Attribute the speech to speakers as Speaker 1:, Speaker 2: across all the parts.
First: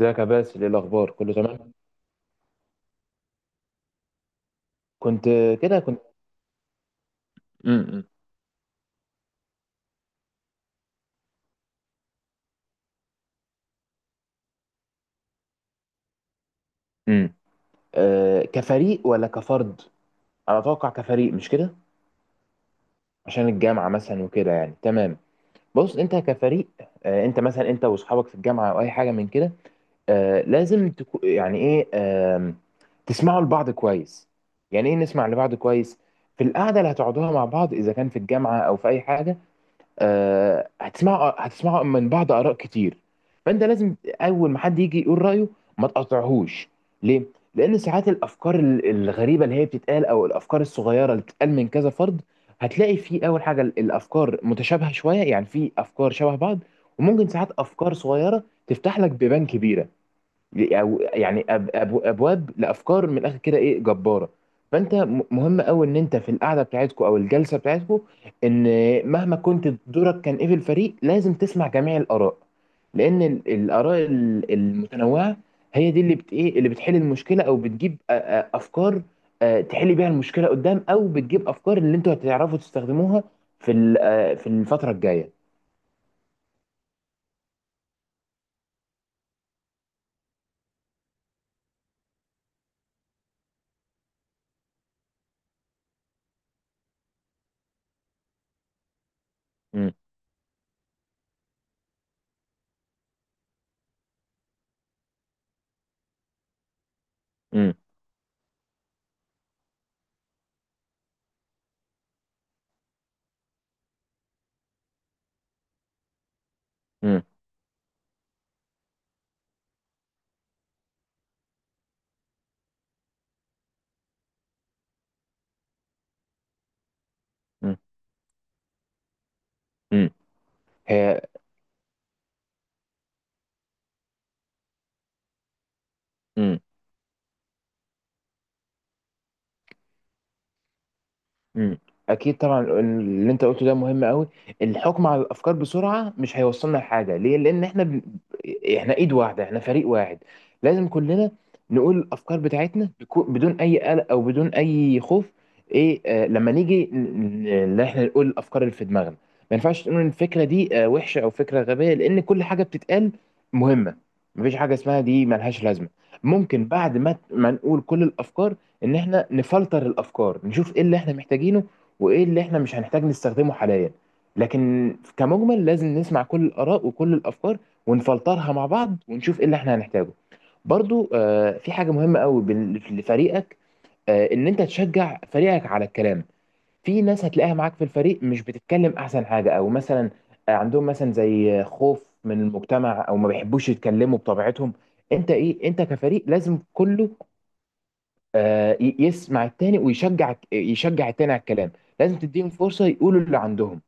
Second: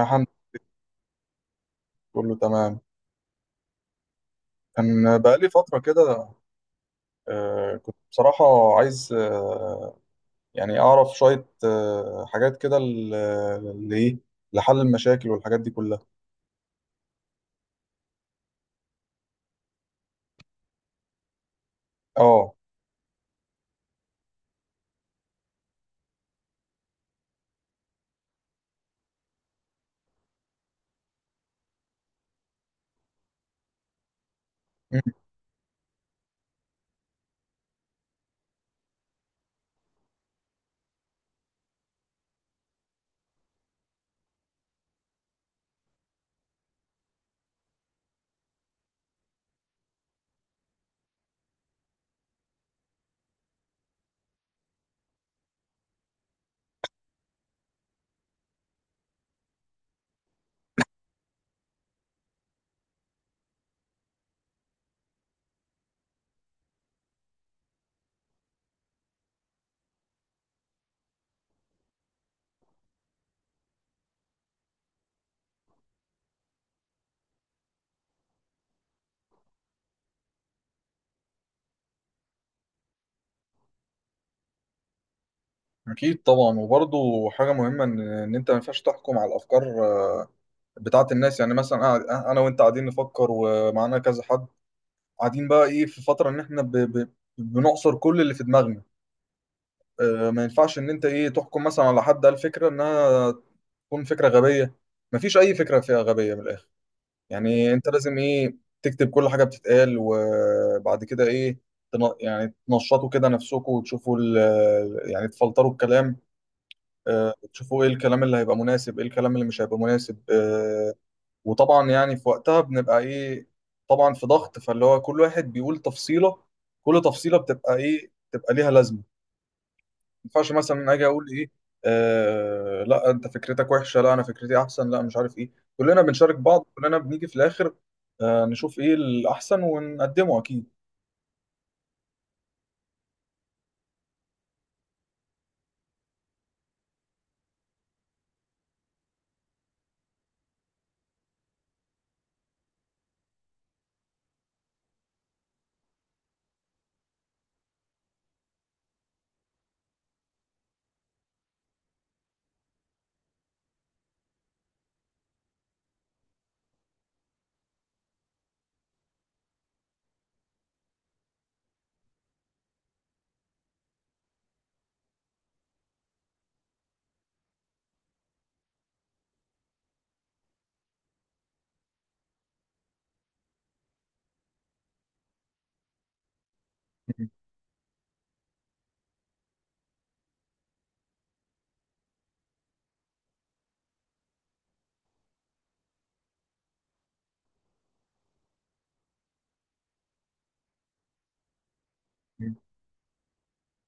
Speaker 1: ازيك يا
Speaker 2: لله،
Speaker 1: باسل، ايه الاخبار، كله تمام؟
Speaker 2: كله تمام. كان
Speaker 1: كنت
Speaker 2: بقالي فترة
Speaker 1: كده كنت.
Speaker 2: كده. كنت
Speaker 1: امم
Speaker 2: بصراحة عايز، يعني أعرف شوية حاجات كده ل- اللي إيه لحل المشاكل والحاجات دي كلها.
Speaker 1: امم آه، كفريق ولا كفرد؟ انا اتوقع كفريق، مش كده؟
Speaker 2: آه.
Speaker 1: عشان الجامعه مثلا وكده، يعني تمام. بص، انت كفريق. انت مثلا انت واصحابك في الجامعه او اي حاجه من كده. لازم يعني ايه، تسمعوا لبعض كويس. يعني ايه
Speaker 2: مم،
Speaker 1: نسمع لبعض كويس؟ في القعده اللي هتقعدوها مع بعض، اذا كان في الجامعه او في اي حاجه، هتسمعوا من بعض اراء كتير. فانت لازم، اول ما حد يجي يقول رايه، ما تقاطعهوش. ليه؟ لان ساعات الافكار الغريبه اللي هي بتتقال، او الافكار الصغيره اللي بتتقال من كذا فرد، هتلاقي في اول حاجه الافكار متشابهه شويه، يعني في افكار شبه بعض. وممكن ساعات افكار صغيره تفتح لك بيبان كبيره، يعني أب أب ابواب لافكار من الاخر كده ايه جباره. فانت مهم قوي ان انت في القعده بتاعتكو او الجلسه بتاعتكو، ان مهما كنت دورك كان ايه في الفريق، لازم تسمع جميع الاراء. لان الاراء المتنوعه هي دي اللي بت ايه اللي بتحل المشكله، او بتجيب افكار. تحل بيها المشكله قدام، او بتجيب افكار اللي انتوا هتعرفوا تستخدموها في ال- أ، في الفتره الجايه.
Speaker 2: أكيد طبعا، وبرضه حاجة مهمة إن أنت ما ينفعش تحكم على الأفكار آه، بتاعة الناس. يعني مثلا أنا وأنت قاعدين نفكر ومعانا كذا حد قاعدين بقى إيه في فترة إن إحنا بنعصر كل اللي في دماغنا.
Speaker 1: امم
Speaker 2: ما ينفعش إن أنت إيه تحكم مثلا على حد قال فكرة إنها تكون فكرة غبية. مفيش أي فكرة فيها غبية من الآخر.
Speaker 1: امم
Speaker 2: يعني أنت لازم إيه تكتب كل حاجة بتتقال، وبعد كده إيه يعني تنشطوا كده نفسكم وتشوفوا ال، يعني تفلتروا الكلام.
Speaker 1: امم
Speaker 2: تشوفوا إيه الكلام اللي هيبقى مناسب، إيه الكلام اللي مش هيبقى مناسب. وطبعا يعني في وقتها بنبقى إيه، طبعا في ضغط، فاللي هو كل واحد بيقول تفصيلة، كل تفصيلة بتبقى إيه، بتبقى ليها لازمة.
Speaker 1: امم
Speaker 2: ينفعش مثلا اجي
Speaker 1: هي
Speaker 2: اقول ايه؟ آه، لا انت فكرتك وحشه، لا انا فكرتي احسن، لا مش عارف ايه. كلنا بنشارك بعض، كلنا بنيجي في الاخر نشوف ايه الاحسن ونقدمه. اكيد.
Speaker 1: مم. اكيد طبعا، اللي انت قلته ده مهم قوي. الحكم على الافكار بسرعه مش هيوصلنا لحاجه. ليه؟ لان احنا احنا ايد واحده، احنا فريق واحد. لازم كلنا نقول الافكار بتاعتنا بدون اي قلق او بدون اي خوف. ايه آه لما نيجي ان احنا نقول الافكار اللي في دماغنا. ما ينفعش تقول ان الفكره دي وحشه او فكره غبيه، لان كل حاجه بتتقال مهمه. مفيش حاجه اسمها دي ملهاش لازمه. ممكن بعد ما نقول كل الافكار، ان احنا نفلتر الافكار، نشوف ايه اللي احنا محتاجينه وايه اللي احنا مش هنحتاج نستخدمه حاليا. لكن كمجمل، لازم نسمع كل الاراء وكل الافكار، ونفلترها مع بعض، ونشوف ايه اللي احنا هنحتاجه. برضو، في حاجة مهمة قوي لفريقك، ان انت تشجع فريقك على الكلام. في ناس هتلاقيها معاك في الفريق مش بتتكلم احسن حاجة، او مثلا عندهم مثلا زي خوف من المجتمع، او ما بيحبوش يتكلموا بطبيعتهم. انت ايه انت كفريق لازم كله، يسمع التاني، ويشجع التاني على الكلام. لازم تديهم فرصة يقولوا اللي عندهم.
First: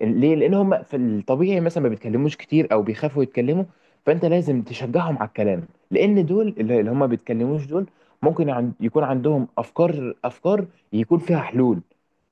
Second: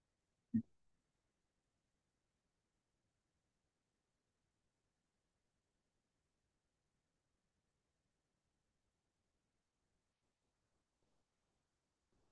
Speaker 1: ليه؟ لان هم في الطبيعي مثلا ما بيتكلموش كتير، او بيخافوا يتكلموا. فانت لازم تشجعهم على الكلام، لان دول اللي هم ما بيتكلموش دول ممكن يكون عندهم افكار يكون فيها حلول.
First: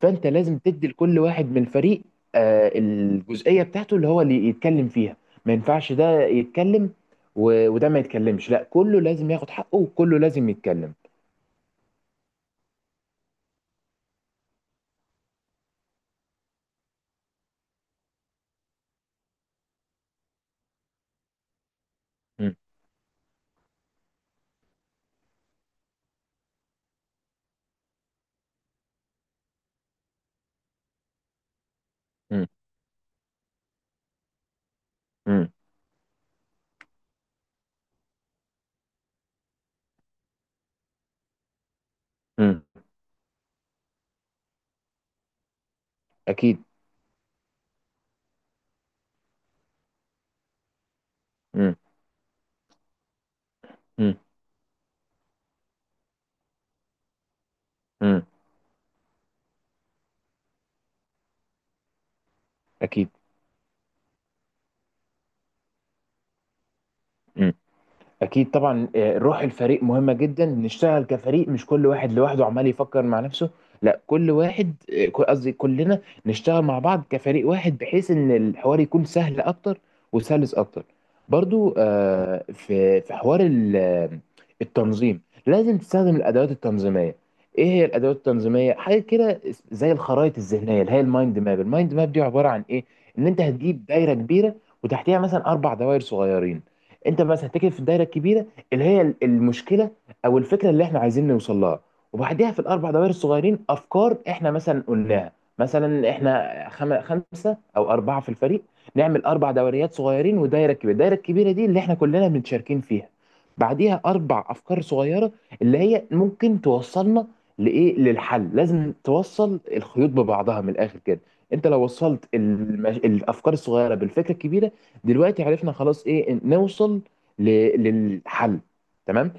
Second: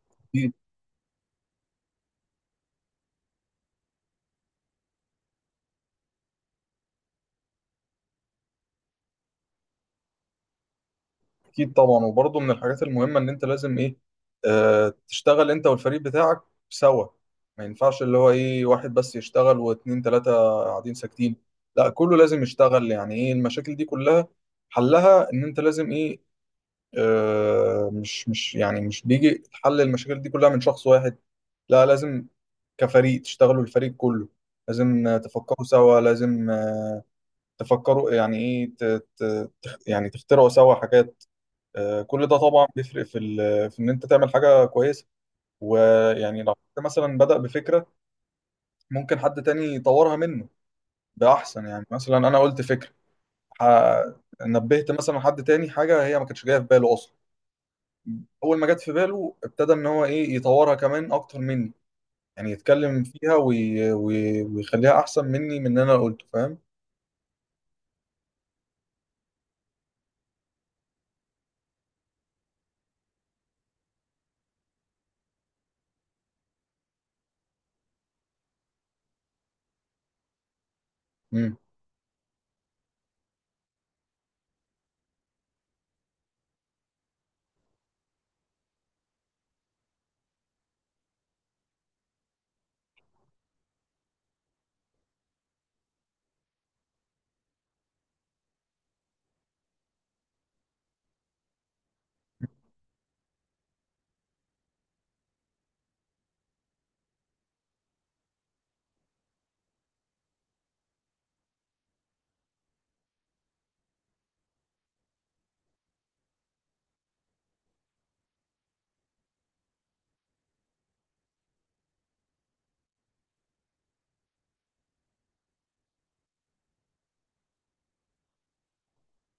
Speaker 1: فانت
Speaker 2: اكيد.
Speaker 1: لازم تدي لكل واحد من الفريق الجزئية بتاعته اللي هو اللي يتكلم فيها. ما ينفعش ده يتكلم وده ما يتكلمش، لا، كله لازم ياخد حقه وكله لازم يتكلم.
Speaker 2: اكيد طبعا، وبرضه من الحاجات المهمه ان انت لازم ايه، تشتغل انت والفريق بتاعك سوا. ما ينفعش اللي هو ايه واحد بس يشتغل واتنين تلاته قاعدين ساكتين. لا، كله لازم يشتغل. يعني ايه، المشاكل دي كلها حلها ان انت لازم ايه، آه، مش مش يعني مش بيجي حل المشاكل دي كلها من شخص واحد. لا، لازم
Speaker 1: مم.
Speaker 2: كفريق تشتغلوا، الفريق كله لازم
Speaker 1: مم.
Speaker 2: تفكروا سوا، لازم تفكروا. يعني ايه يعني تخترعوا سوا حاجات. كل ده
Speaker 1: مم.
Speaker 2: طبعا بيفرق في في ان انت تعمل حاجة كويسة. ويعني لو
Speaker 1: أكيد.
Speaker 2: حد مثلا بدأ بفكرة، ممكن حد تاني يطورها منه. ده احسن.
Speaker 1: مم.
Speaker 2: يعني مثلا انا قلت فكرة، ح-
Speaker 1: مم.
Speaker 2: نبهت مثلا حد تاني حاجة هي ما كانتش جاية في باله اصلا.
Speaker 1: مم.
Speaker 2: اول ما جت في باله ابتدى ان هو ايه يطورها كمان اكتر مني، يعني يتكلم
Speaker 1: أكيد.
Speaker 2: فيها ويخليها احسن مني من اللي انا قلته، فاهم؟
Speaker 1: مم. اكيد طبعا، روح الفريق مهمه جدا، نشتغل كفريق مش كل واحد لوحده عمال يفكر مع نفسه. لا، كل واحد قصدي كلنا نشتغل مع بعض كفريق واحد، بحيث ان الحوار يكون سهل اكتر وسلس اكتر.
Speaker 2: امم.
Speaker 1: برضو، في حوار التنظيم. لازم تستخدم الادوات التنظيميه. ايه هي الادوات التنظيميه؟ حاجه كده زي الخرائط الذهنيه اللي هي المايند ماب. المايند ماب دي عباره عن ايه؟ ان انت هتجيب دايره كبيره، وتحتيها مثلا اربع دوائر صغيرين. انت بس هتتكلم في الدايره الكبيره، اللي هي المشكله او الفكره اللي احنا عايزين نوصل لها. وبعديها في الاربع دوائر الصغيرين افكار احنا مثلا قلناها. مثلا احنا خمسه او اربعه في الفريق، نعمل اربع دوريات صغيرين ودايره كبيره. الدايره الكبيره دي اللي احنا كلنا متشاركين فيها، بعديها اربع افكار صغيره اللي هي ممكن توصلنا للحل. لازم توصل الخيوط ببعضها من الاخر كده. انت لو وصلت الافكار الصغيره بالفكره الكبيره، دلوقتي عرفنا خلاص ايه نوصل للحل. تمام.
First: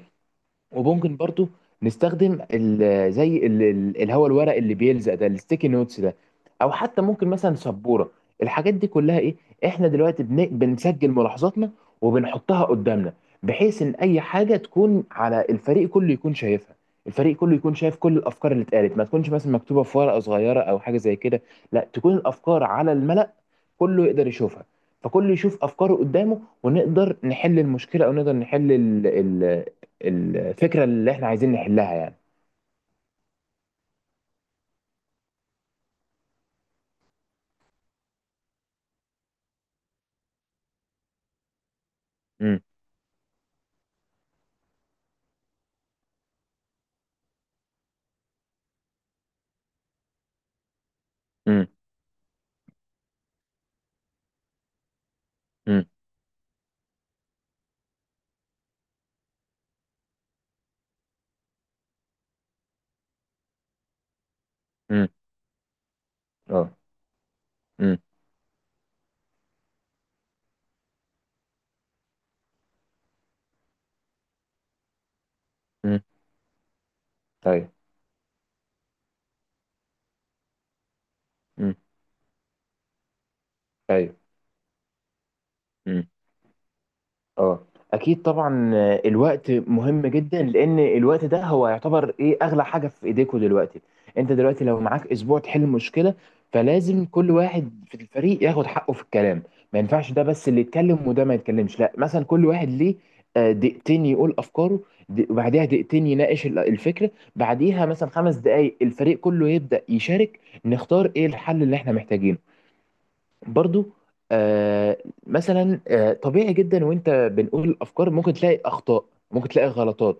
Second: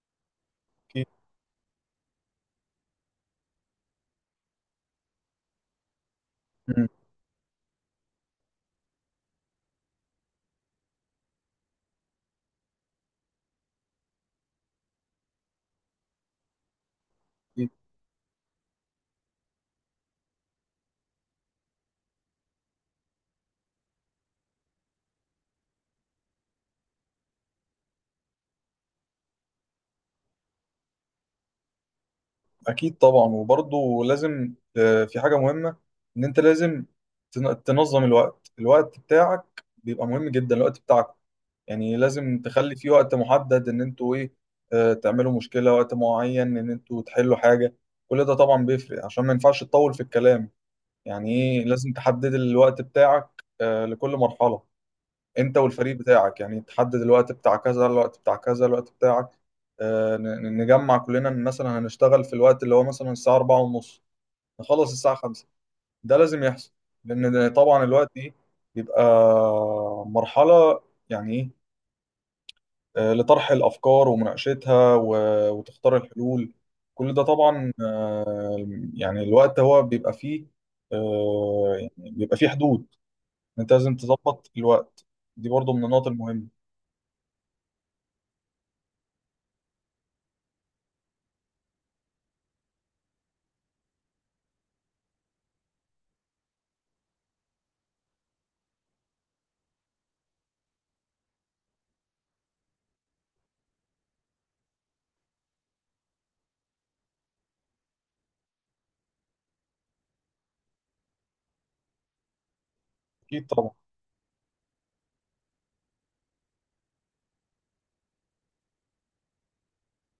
Speaker 2: أكيد.
Speaker 1: وممكن برضو نستخدم زي الهواء، الورق اللي بيلزق ده، الستيكي نوتس ده، او
Speaker 2: امم.
Speaker 1: حتى ممكن مثلا سبوره. الحاجات دي كلها ايه؟ احنا دلوقتي بنسجل ملاحظاتنا وبنحطها قدامنا، بحيث ان اي حاجه تكون على الفريق كله يكون شايفها. الفريق كله
Speaker 2: اكيد.
Speaker 1: يكون شايف كل الافكار اللي اتقالت، ما تكونش مثلا مكتوبه في ورقه صغيره او حاجه زي كده. لا، تكون الافكار على الملأ، كله يقدر يشوفها. فكله يشوف افكاره قدامه ونقدر نحل المشكله، او نقدر نحل الفكره اللي احنا عايزين نحلها يعني.
Speaker 2: أكيد طبعا، وبرضه لازم في حاجه مهمه ان انت لازم تنظم الوقت. الوقت بتاعك بيبقى مهم جدا. الوقت بتاعك يعني لازم
Speaker 1: امم
Speaker 2: تخلي فيه وقت محدد ان انتوا ايه، تعملوا مشكله، وقت معين ان انتوا تحلوا حاجه. كل ده طبعا بيفرق عشان ما ينفعش تطول في الكلام. يعني ايه،
Speaker 1: امم
Speaker 2: لازم تحدد الوقت بتاعك لكل مرحلة. انت
Speaker 1: امم
Speaker 2: والفريق بتاعك يعني تحدد الوقت بتاع كذا، الوقت بتاع كذا، الوقت بتاعك. نجمع كلنا إن مثلا هنشتغل في الوقت اللي هو مثلا الساعة أربعة ونص، نخلص
Speaker 1: امم
Speaker 2: الساعة خمسة. ده لازم
Speaker 1: اه.
Speaker 2: يحصل، لأن ده طبعا
Speaker 1: امم
Speaker 2: الوقت دي بيبقى مرحلة. يعني ايه، لطرح الأفكار ومناقشتها وتختار الحلول، كل ده
Speaker 1: طيب.
Speaker 2: طبعا. آه، يعني الوقت هو بيبقى فيه،
Speaker 1: امم
Speaker 2: يعني بيبقى فيه حدود. انت لازم
Speaker 1: طيب.
Speaker 2: تظبط الوقت. دي برضو من النقط المهمه.
Speaker 1: اه. اكيد طبعا، الوقت مهم جدا، لان الوقت ده هو يعتبر اغلى حاجه في ايديكوا دلوقتي. انت دلوقتي لو معاك اسبوع تحل مشكله، فلازم كل واحد في الفريق ياخد حقه في الكلام. ما ينفعش ده بس اللي يتكلم وده ما يتكلمش، لا، مثلا كل واحد ليه دقيقتين يقول افكاره، وبعديها دقيقتين يناقش الفكره، بعديها مثلا 5 دقائق الفريق كله يبدا يشارك، نختار ايه الحل اللي احنا محتاجينه.
Speaker 2: اكيد طبعا.
Speaker 1: برضو، آه مثلا طبيعي جدا وانت بنقول الافكار ممكن تلاقي اخطاء، ممكن تلاقي غلطات.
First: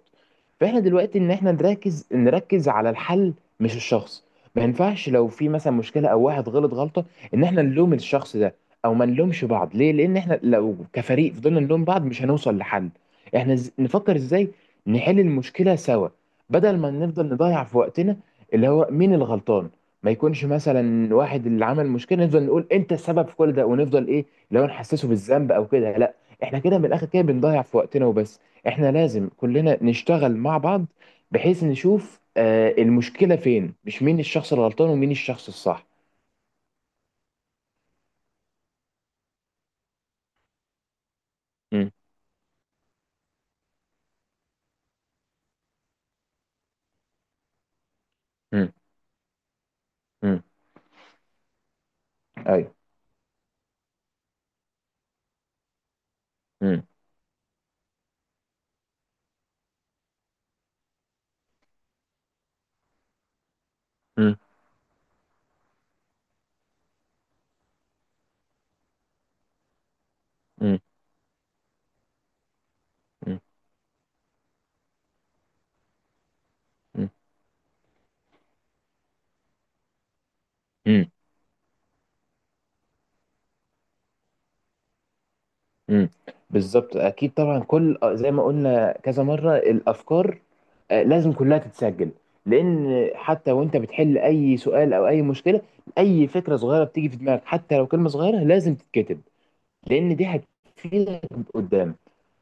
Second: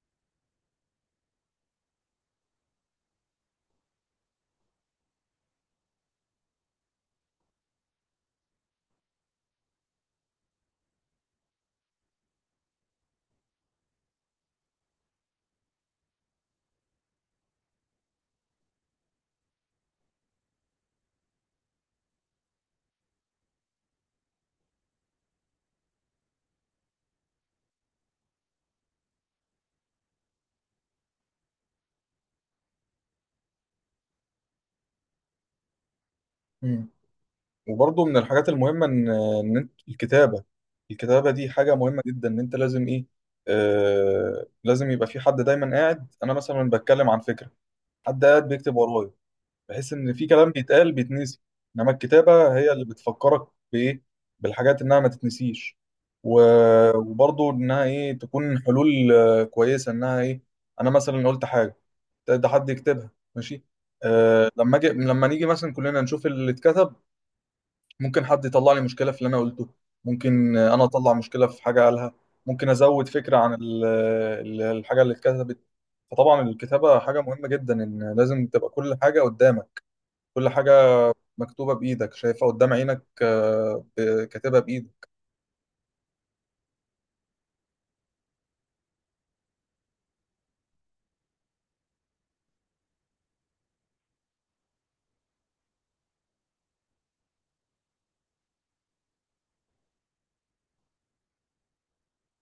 Speaker 1: فاحنا دلوقتي ان احنا نركز على الحل، مش الشخص. ما ينفعش لو في مثلا مشكله او واحد غلط غلطه ان احنا نلوم الشخص ده، او ما نلومش بعض. ليه؟ لان احنا لو كفريق فضلنا نلوم بعض مش هنوصل لحل. احنا نفكر ازاي نحل المشكله سوا، بدل ما نفضل نضيع في وقتنا اللي هو مين الغلطان. ما يكونش مثلا واحد اللي عمل مشكله نفضل نقول انت السبب في كل ده، ونفضل ايه لو نحسسه بالذنب او كده. لا، احنا كده من الاخر كده بنضيع في وقتنا وبس. احنا لازم كلنا نشتغل مع بعض، بحيث نشوف المشكله فين، مش مين الشخص الغلطان ومين الشخص الصح.
Speaker 2: مم. وبرضو من الحاجات المهمه ان انت الكتابه. الكتابه دي حاجه
Speaker 1: امم
Speaker 2: مهمه جدا، ان انت لازم ايه، لازم يبقى في حد دايما قاعد. انا مثلا بتكلم عن فكره، حد قاعد
Speaker 1: امم
Speaker 2: بيكتب ورايا، بحيث ان في
Speaker 1: امم
Speaker 2: كلام بيتقال بيتنسي. انما الكتابه هي
Speaker 1: ايوه.
Speaker 2: اللي بتفكرك بايه، بالحاجات، انها ما تتنسيش.
Speaker 1: امم
Speaker 2: وبرضو انها ايه، تكون حلول كويسه انها ايه. انا مثلا قلت حاجه، ده حد يكتبها، ماشي. أه، لما نيجي مثلا كلنا نشوف اللي اتكتب. ممكن حد يطلع لي مشكله في اللي انا قلته، ممكن
Speaker 1: امم
Speaker 2: انا اطلع مشكله في حاجه قالها، ممكن ازود فكره عن الحاجه اللي اتكتبت. فطبعا الكتابه حاجه مهمه جدا، ان لازم تبقى كل حاجه قدامك، كل حاجه
Speaker 1: امم
Speaker 2: مكتوبه بايدك، شايفها قدام عينك، كاتبها بايدك.
Speaker 1: امم بالظبط. اكيد طبعا، كل زي ما قلنا كذا مره، الافكار لازم كلها تتسجل. لان حتى وانت بتحل اي سؤال او اي مشكله، اي فكره صغيره بتيجي في دماغك، حتى لو كلمه صغيره، لازم تتكتب، لان دي هتفيدك قدام.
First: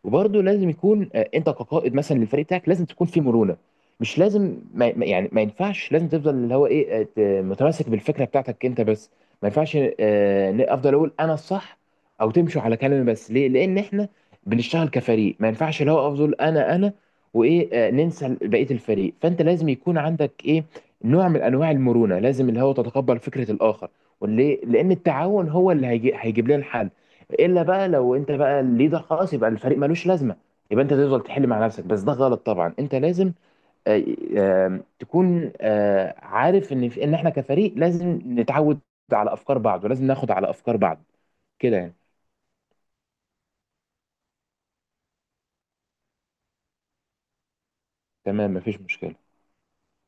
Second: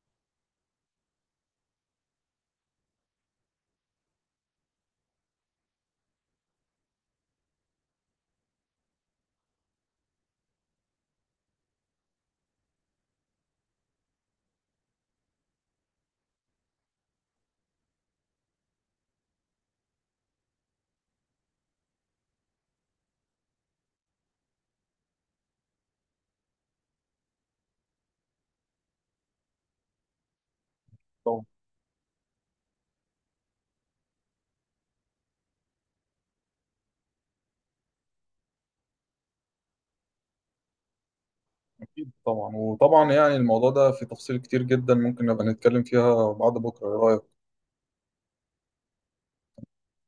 Speaker 1: وبرضه لازم يكون انت كقائد مثلا للفريق بتاعك لازم تكون في مرونه. مش لازم يعني ما ينفعش لازم تفضل اللي هو متمسك بالفكره بتاعتك انت بس. ما ينفعش افضل اقول انا الصح، او تمشوا على كلامي بس. ليه؟ لان احنا بنشتغل كفريق، ما ينفعش اللي هو افضل انا وايه ننسى بقيه الفريق. فانت لازم يكون عندك ايه، نوع من انواع المرونه، لازم اللي هو تتقبل فكره الاخر، واللي لان التعاون هو اللي هيجيب لنا الحل. الا بقى لو انت بقى الليدر خلاص، يبقى الفريق ملوش لازمه، يبقى انت تفضل
Speaker 2: طبعا.
Speaker 1: تحل مع نفسك بس، ده غلط طبعا. انت لازم آه، تكون عارف ان ان احنا كفريق لازم نتعود على افكار بعض، ولازم ناخد على افكار بعض كده يعني.
Speaker 2: اكيد طبعا، وطبعا يعني الموضوع ده في تفصيل كتير جدا، ممكن نبقى نتكلم فيها بعد بكره، ايه رايك؟
Speaker 1: تمام، مفيش مشكله.